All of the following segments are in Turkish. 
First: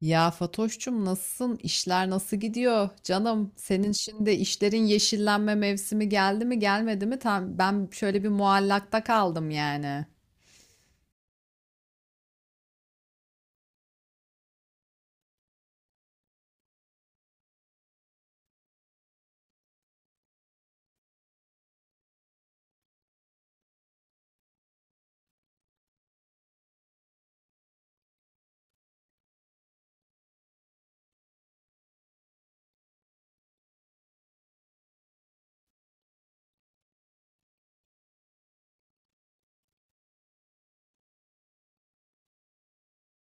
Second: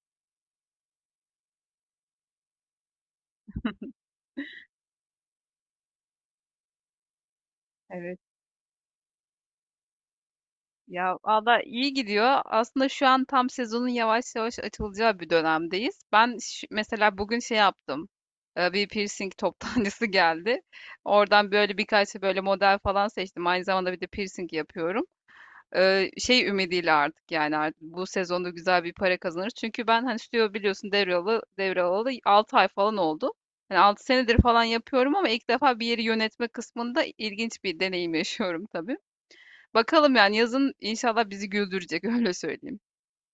Ya Fatoş'cum nasılsın? İşler nasıl gidiyor? Canım senin şimdi işlerin yeşillenme mevsimi geldi mi gelmedi mi? Tam ben Evet. şöyle bir muallakta kaldım yani. Ya valla iyi gidiyor. Aslında şu an tam sezonun yavaş yavaş açılacağı bir dönemdeyiz. Ben mesela bugün şey yaptım. Bir piercing toptancısı geldi. Oradan böyle birkaç böyle model falan seçtim. Aynı zamanda bir de piercing yapıyorum. Şey ümidiyle artık yani artık bu sezonda güzel bir para kazanırız. Çünkü ben hani stüdyo biliyorsun devralı 6 ay falan oldu. Yani 6 senedir falan yapıyorum ama ilk defa bir yeri yönetme kısmında ilginç bir deneyim yaşıyorum tabii. Bakalım yani yazın inşallah bizi güldürecek öyle söyleyeyim.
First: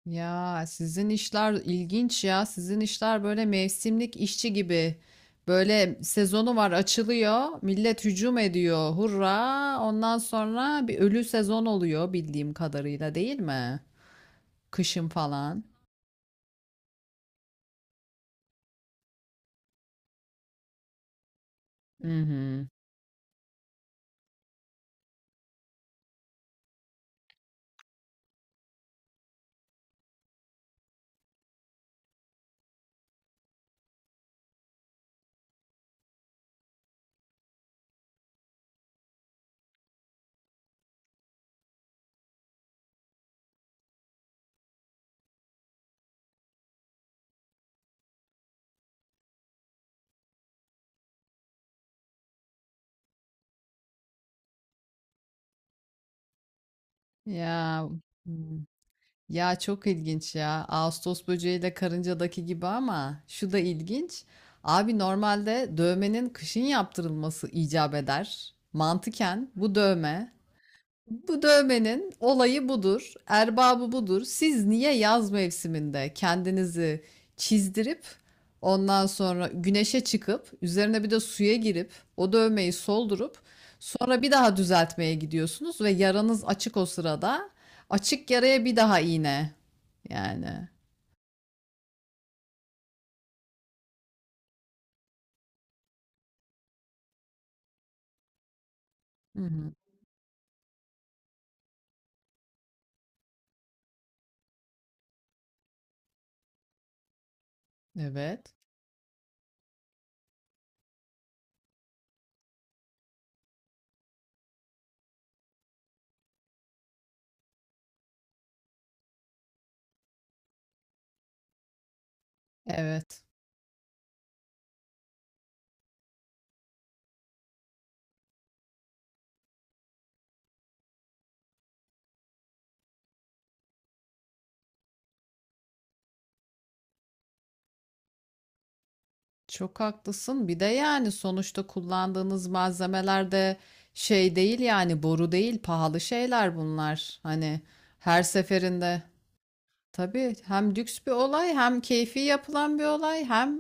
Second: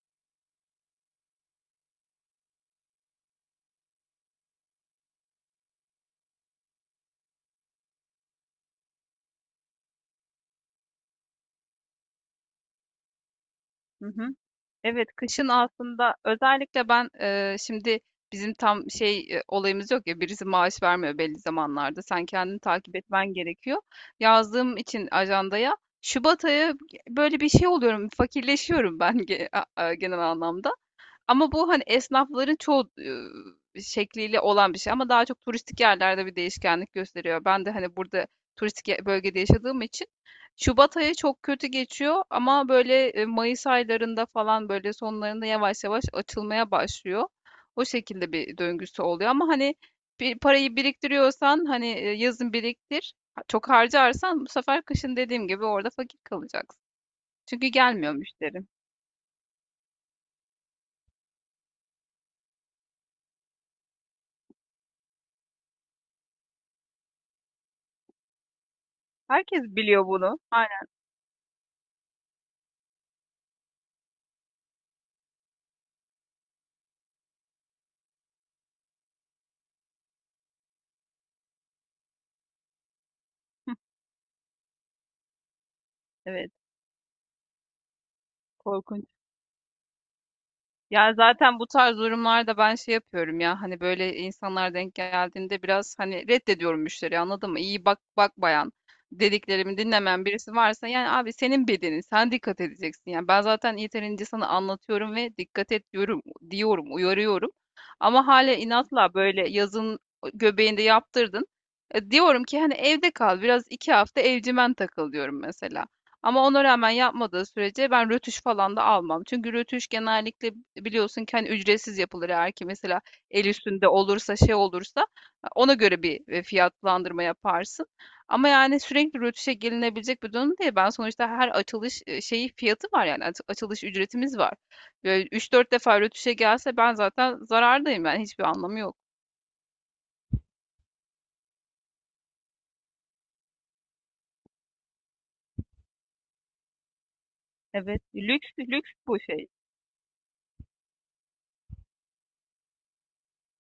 Ya sizin işler ilginç ya. Sizin işler böyle mevsimlik işçi gibi. Böyle sezonu var, açılıyor. Millet hücum ediyor. Hurra! Ondan sonra bir ölü sezon oluyor bildiğim kadarıyla, değil mi? Hı hı. Kışın Evet, kışın falan. aslında özellikle ben şimdi bizim tam şey olayımız yok ya, birisi maaş vermiyor belli zamanlarda. Hı Sen kendini hı. takip etmen gerekiyor. Yazdığım için ajandaya Şubat ayı böyle bir şey oluyorum, fakirleşiyorum ben genel anlamda. Ama bu hani esnafların çoğu şekliyle olan bir şey, ama daha çok turistik yerlerde bir değişkenlik gösteriyor. Ben de hani burada turistik bölgede yaşadığım için Şubat ayı çok kötü geçiyor, ama böyle Mayıs aylarında falan, böyle sonlarında yavaş yavaş açılmaya başlıyor. O şekilde bir döngüsü oluyor, ama hani bir parayı biriktiriyorsan hani yazın biriktir. Çok harcarsan bu sefer kışın dediğim gibi orada fakir kalacaksın. Çünkü Ya. gelmiyor Hı. müşterim. Ya, çok ilginç ya. Ağustos böceğiyle karıncadaki gibi, ama şu da ilginç. Abi normalde dövmenin kışın yaptırılması icap eder. Mantıken Herkes biliyor bunu. Aynen. bu dövmenin olayı budur, erbabı budur. Siz niye yaz mevsiminde kendinizi çizdirip ondan sonra güneşe çıkıp üzerine bir de suya girip o dövmeyi soldurup sonra bir daha düzeltmeye gidiyorsunuz ve yaranız Evet. açık o sırada. Açık yaraya bir daha Korkunç. iğne. Yani. Ya zaten bu tarz durumlarda ben şey yapıyorum, ya hani böyle insanlar denk geldiğinde biraz hani reddediyorum müşteriyi, anladın mı? İyi bak bak bayan, Hı hı. dediklerimi dinlemeyen birisi varsa yani abi senin bedenin, sen dikkat edeceksin, yani ben zaten yeterince sana anlatıyorum ve dikkat et diyorum, diyorum, uyarıyorum, ama hala Evet. inatla böyle yazın göbeğinde yaptırdın. Diyorum ki hani evde kal biraz 2 hafta, evcimen takıl diyorum mesela. Ama ona rağmen yapmadığı sürece ben rötuş falan da almam. Çünkü rötuş genellikle biliyorsun ki hani ücretsiz yapılır, eğer ki mesela Evet. el üstünde olursa, şey olursa ona göre bir fiyatlandırma yaparsın. Ama yani sürekli rötuşa gelinebilecek bir durum değil. Ben sonuçta her açılış şeyi, fiyatı var yani, açılış ücretimiz var. Böyle 3-4 defa rötuşa gelse ben zaten zarardayım, yani hiçbir anlamı yok. Çok haklısın. Bir de yani sonuçta kullandığınız malzemeler de şey değil yani, boru değil, pahalı şeyler bunlar. Hani Evet, her lüks lüks seferinde. bu şey. Tabii, hem lüks bir olay, hem keyfi yapılan bir olay, hem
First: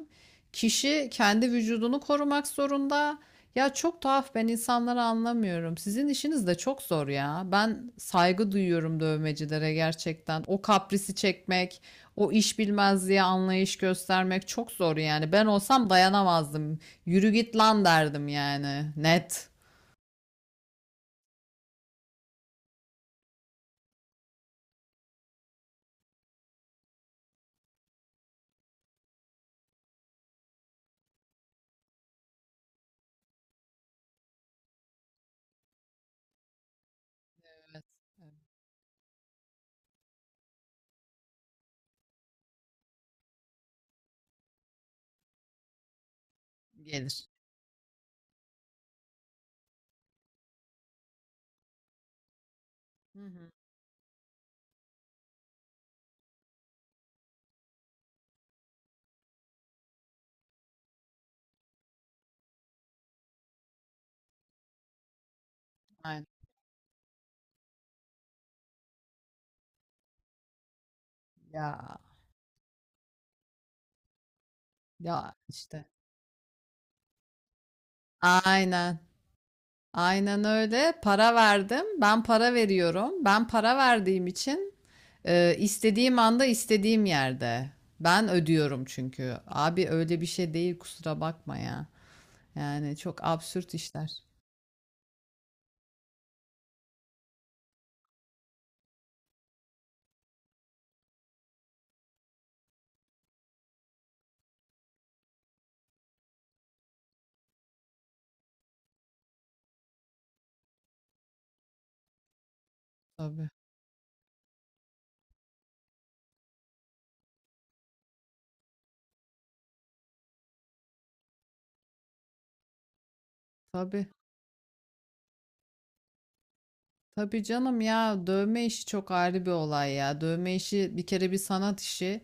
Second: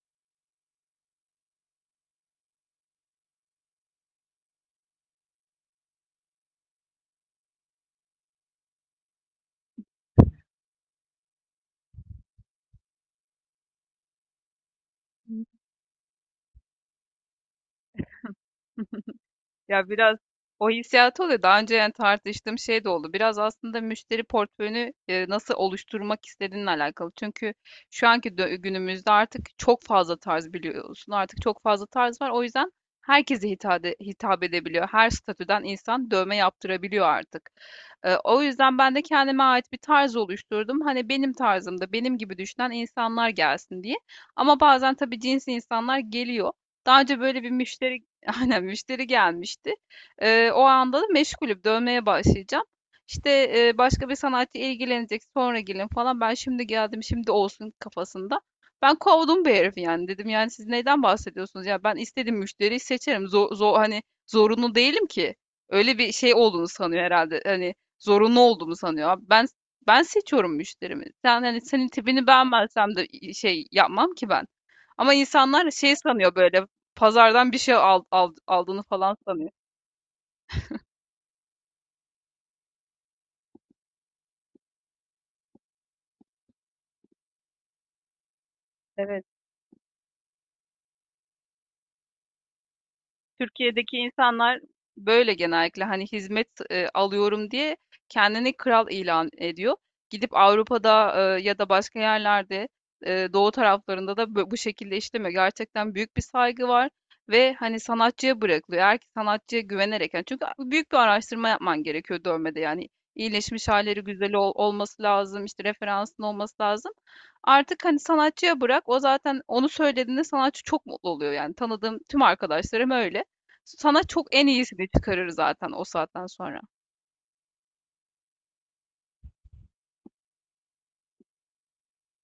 kişi kendi vücudunu korumak zorunda. Ya çok tuhaf, ben insanları anlamıyorum. Sizin işiniz de çok zor ya. Ben saygı duyuyorum dövmecilere gerçekten. O kaprisi çekmek, o iş bilmezliğe anlayış göstermek çok zor yani. Ben olsam dayanamazdım. Yürü git lan derdim Hı. yani. Net. Ya biraz o hissiyatı oluyor. Daha önce yani tartıştığım şey de oldu. Biraz aslında müşteri portföyünü nasıl oluşturmak istediğinle alakalı. Çünkü şu anki günümüzde artık çok fazla tarz biliyorsun. Artık çok fazla tarz var. O yüzden herkese hitap edebiliyor. Her statüden insan dövme yaptırabiliyor artık. Evet, evet. O yüzden ben de kendime ait bir tarz oluşturdum. Hani benim tarzımda, benim gibi düşünen insanlar gelsin diye. Ama bazen tabii cins insanlar geliyor. Daha önce Gelir. böyle bir müşteri, aynen müşteri gelmişti. O anda da meşgulüm. Dövmeye başlayacağım. Hı İşte hı. Başka bir sanatçı ilgilenecek, sonra gelin falan. Ben şimdi geldim, şimdi olsun kafasında. Ben kovdum bir herifi yani. Dedim yani siz neyden bahsediyorsunuz? Ya ben istediğim müşteriyi seçerim. Zor, zor, hani zorunlu değilim ki. Öyle bir Aynen. şey olduğunu sanıyor herhalde. Hani zorunlu olduğumu sanıyor. Abi ben seçiyorum müşterimi. Sen hani, senin Ya, tipini beğenmezsem de şey yapmam ki ben. Ama ya insanlar işte. şey sanıyor, böyle pazardan bir şey aldığını Aynen. falan sanıyor. Aynen öyle. Para verdim. Ben para veriyorum. Ben para verdiğim için istediğim anda istediğim yerde. Ben ödüyorum Evet. çünkü. Abi öyle bir şey değil, kusura bakma ya. Yani çok absürt Türkiye'deki işler. insanlar böyle genellikle hani hizmet alıyorum diye kendini kral ilan ediyor. Gidip Avrupa'da ya da başka yerlerde, doğu taraflarında da bu şekilde işlemiyor. Gerçekten büyük bir saygı var ve hani sanatçıya bırakılıyor. Eğer ki sanatçıya güvenerek, yani çünkü büyük bir araştırma yapman gerekiyor dövmede, yani Tabii. iyileşmiş halleri güzel olması lazım, işte referansın olması lazım. Artık hani sanatçıya bırak, o zaten onu söylediğinde sanatçı çok mutlu oluyor, yani tanıdığım tüm arkadaşlarım öyle. Sana Tabii. çok en iyisini çıkarır zaten o saatten sonra. Tabii canım ya, dövme işi çok ayrı bir olay ya. Dövme işi bir kere bir sanat işi.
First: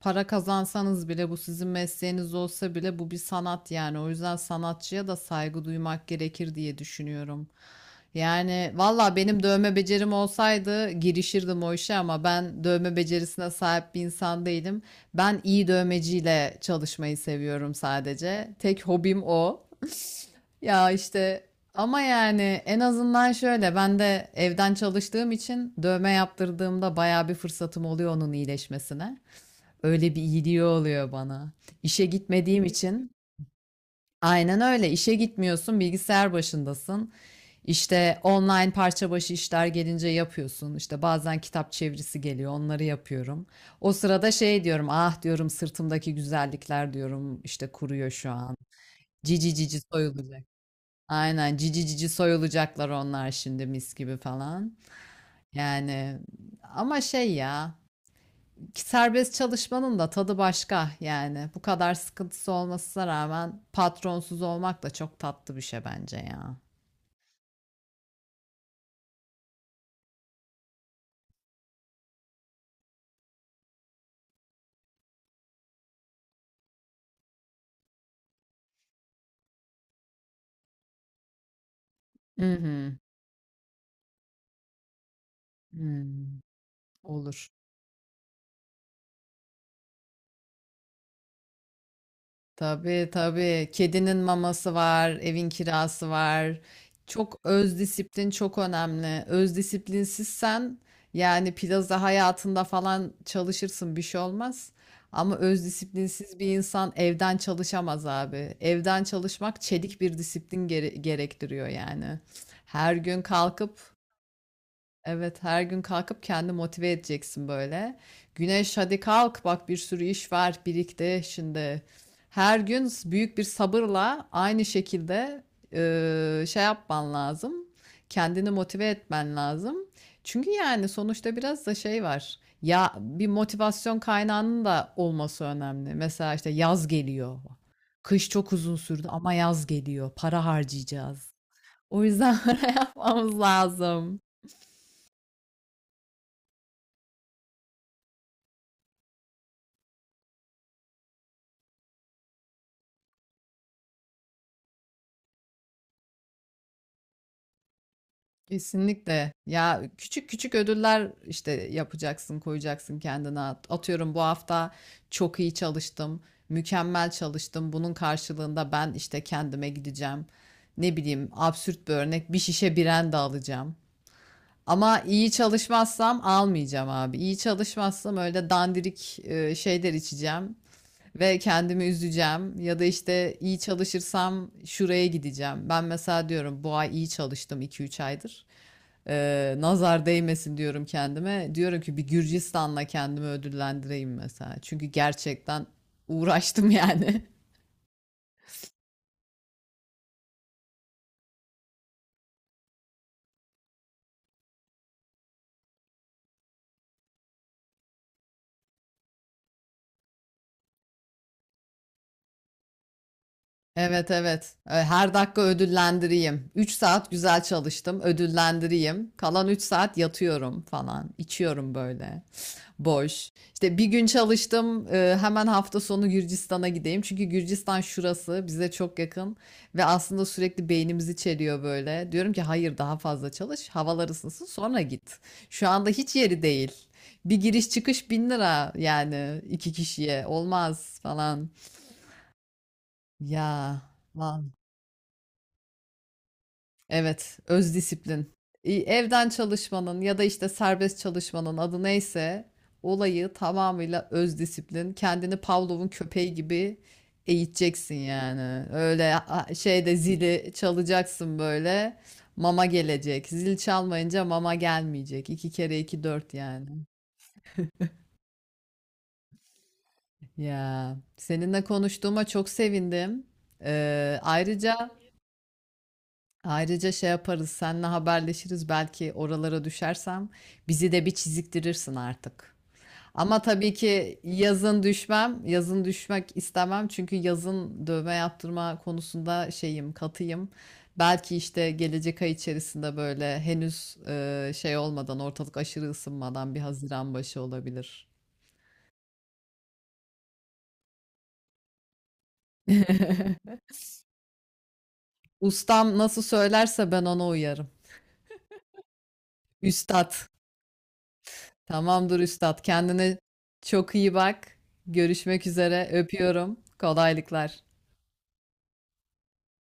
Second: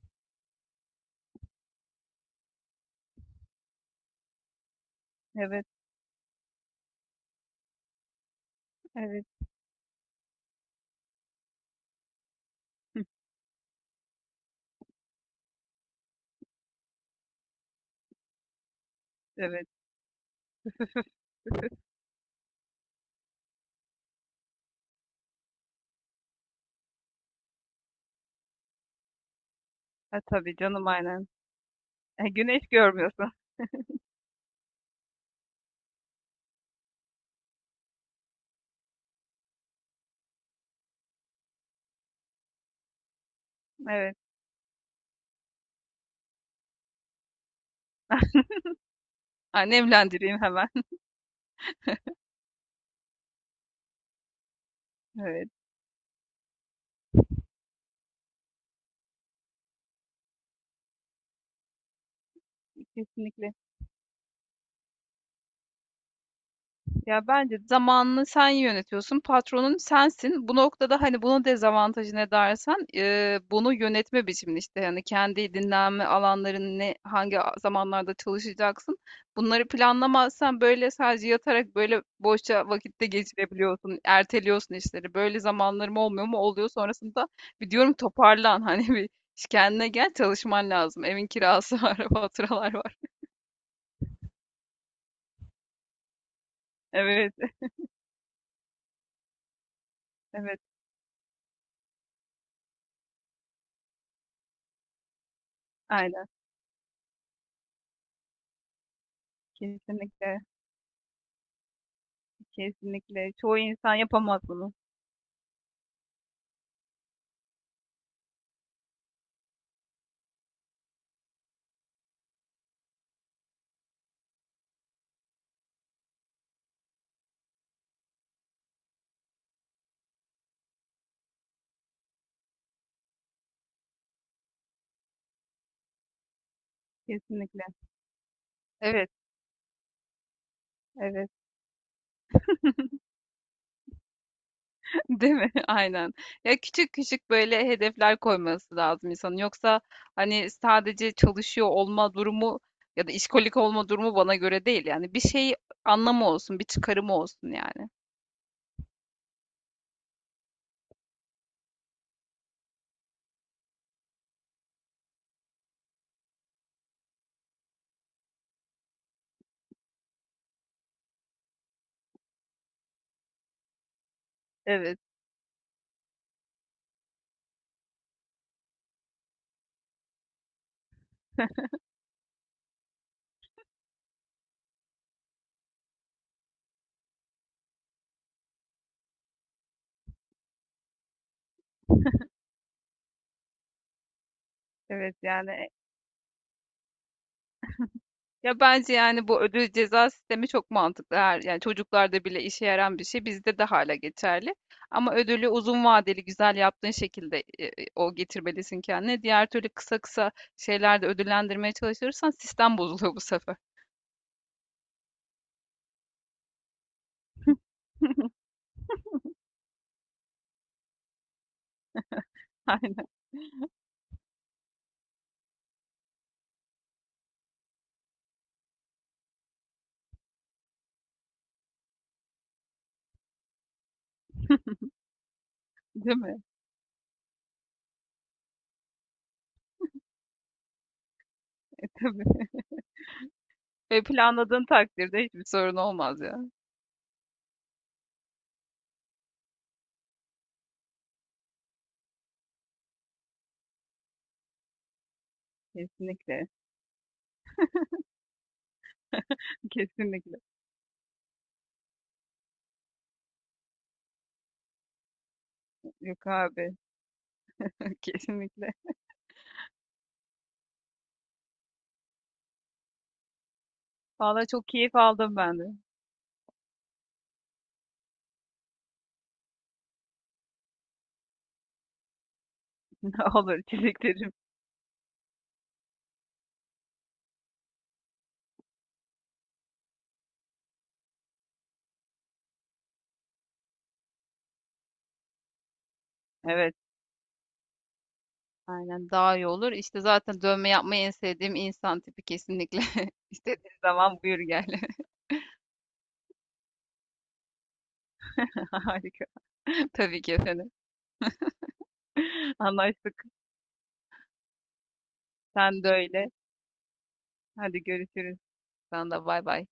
Para kazansanız bile, bu sizin mesleğiniz olsa bile, bu bir sanat yani. O yüzden sanatçıya da saygı Evet, duymak gerekir diye düşünüyorum. Yani valla evet, benim dövme becerim olsaydı girişirdim o işe, ama ben dövme hıh, becerisine sahip bir insan değilim. Ben iyi dövmeciyle çalışmayı seviyorum sadece. Tek hobim o. evet. Ya işte ama yani en azından şöyle, ben de evden çalıştığım için dövme yaptırdığımda bayağı bir fırsatım oluyor onun iyileşmesine. Öyle Ha, bir tabii iyiliği canım, oluyor aynen. bana. İşe gitmediğim Güneş için görmüyorsun. aynen öyle, işe gitmiyorsun, bilgisayar başındasın. İşte online parça başı işler gelince yapıyorsun. İşte bazen kitap çevirisi geliyor, onları yapıyorum. O Evet. sırada şey diyorum, ah diyorum sırtımdaki güzellikler diyorum, işte kuruyor şu an. Cici cici Annemlendireyim soyulacak. hemen. Aynen cici cici soyulacaklar onlar şimdi mis gibi falan. Evet, Yani ama şey ya, ki serbest çalışmanın da tadı başka yani, bu kadar sıkıntısı olmasına kesinlikle. rağmen patronsuz olmak da çok tatlı bir şey bence ya. Ya bence zamanını sen yönetiyorsun, patronun sensin. Bu noktada hani bunun dezavantajı ne dersen, bunu yönetme biçimini işte, yani kendi dinlenme alanlarını, ne, hangi zamanlarda çalışacaksın. Bunları planlamazsan böyle sadece yatarak böyle Hı boşça hı. vakitte geçirebiliyorsun, erteliyorsun işleri. Böyle zamanlarım olmuyor mu? Hmm. Oluyor, sonrasında Olur. bir diyorum toparlan hani bir kendine gel, çalışman lazım. Evin kirası var, faturalar var. Tabii tabii. Kedinin maması var, evin kirası var. Evet, Çok öz disiplin çok önemli. Öz evet, disiplinsizsen yani plaza hayatında falan çalışırsın bir şey olmaz. Ama öz aynen, disiplinsiz bir insan evden çalışamaz abi. Evden çalışmak çelik bir kesinlikle. disiplin gerektiriyor yani. Her gün Kesinlikle. Çoğu kalkıp insan yapamaz bunu. evet, her gün kalkıp kendi motive edeceksin böyle. Güneş hadi kalk bak, bir sürü iş var birikti şimdi. Her gün büyük bir sabırla aynı şekilde şey yapman lazım. Kendini motive etmen lazım. Çünkü yani sonuçta biraz da şey var. Ya bir motivasyon kaynağının da olması önemli. Mesela işte yaz geliyor. Kesinlikle. Kış çok uzun sürdü Evet, ama yaz geliyor. Para evet. harcayacağız. O yüzden para yapmamız lazım. Değil mi? Aynen. Ya küçük küçük böyle hedefler koyması lazım insanın. Yoksa hani sadece çalışıyor olma durumu ya da işkolik olma durumu bana göre değil. Yani bir şey anlamı olsun, bir çıkarımı olsun yani. Kesinlikle. Ya küçük küçük ödüller işte yapacaksın, koyacaksın kendine. Atıyorum bu hafta çok iyi çalıştım, mükemmel çalıştım. Bunun karşılığında ben işte kendime gideceğim. Ne bileyim, absürt bir örnek, bir şişe biren de alacağım. Evet, Ama iyi çalışmazsam almayacağım abi. İyi çalışmazsam öyle dandirik şeyler içeceğim ve kendimi üzeceğim, ya da işte iyi çalışırsam şuraya gideceğim. Ben mesela diyorum bu ay iyi çalıştım 2-3 aydır. Nazar değmesin diyorum kendime. Diyorum ki bir Gürcistan'la kendimi ödüllendireyim mesela. Çünkü evet gerçekten yani. uğraştım yani. Ya bence yani bu ödül ceza sistemi çok mantıklı. Her, yani çocuklarda bile işe yarayan bir şey bizde de hala geçerli. Ama ödülü uzun vadeli güzel yaptığın şekilde o getirmelisin kendine. Diğer türlü kısa kısa şeylerde ödüllendirmeye çalışırsan sistem bozuluyor bu sefer. Evet evet. Her dakika ödüllendireyim. 3 saat güzel çalıştım, ödüllendireyim. Kalan 3 saat yatıyorum falan. İçiyorum böyle. Aynen, Boş. İşte bir gün çalıştım. Hemen hafta sonu Gürcistan'a gideyim. Çünkü Gürcistan şurası bize çok yakın ve aslında sürekli beynimizi çeliyor böyle. Diyorum ki hayır, daha fazla çalış. Havalar ısınsın sonra git. Şu anda hiç değil yeri mi? değil. Bir giriş çıkış 1.000 lira yani, iki kişiye olmaz falan. Tabii. Ya. Ve planladığın takdirde hiçbir sorun olmaz ya. Evet, öz disiplin. Evden çalışmanın ya da işte serbest çalışmanın adı neyse, olayı tamamıyla öz disiplin. Kendini Pavlov'un köpeği Kesinlikle. gibi eğiteceksin yani. Öyle şeyde Kesinlikle. zili çalacaksın böyle, mama gelecek. Zil çalmayınca mama gelmeyecek. İki kere iki Yok dört yani. abi. Kesinlikle. Ya seninle konuştuğuma çok sevindim. Ee, Vallahi çok ayrıca keyif aldım ben de. Ayrıca şey yaparız, seninle haberleşiriz, belki oralara düşersem bizi de bir çiziktirirsin artık. Ama Olur, tabii teşekkür ki ederim. yazın düşmem, yazın düşmek istemem çünkü yazın dövme yaptırma konusunda şeyim, katıyım. Belki işte gelecek ay içerisinde böyle henüz şey olmadan, ortalık aşırı ısınmadan, bir Evet. Haziran başı olabilir. Aynen, daha iyi olur. İşte zaten dövme yapmayı en sevdiğim insan tipi, kesinlikle. İstediğin zaman buyur gel. Ustam nasıl söylerse ben ona uyarım. Harika. Üstad. Tabii ki efendim. Tamamdır üstad. Kendine Anlaştık. çok iyi bak. Görüşmek Sen üzere. de öyle. Öpüyorum. Kolaylıklar. Hadi görüşürüz. Sen de bay bay.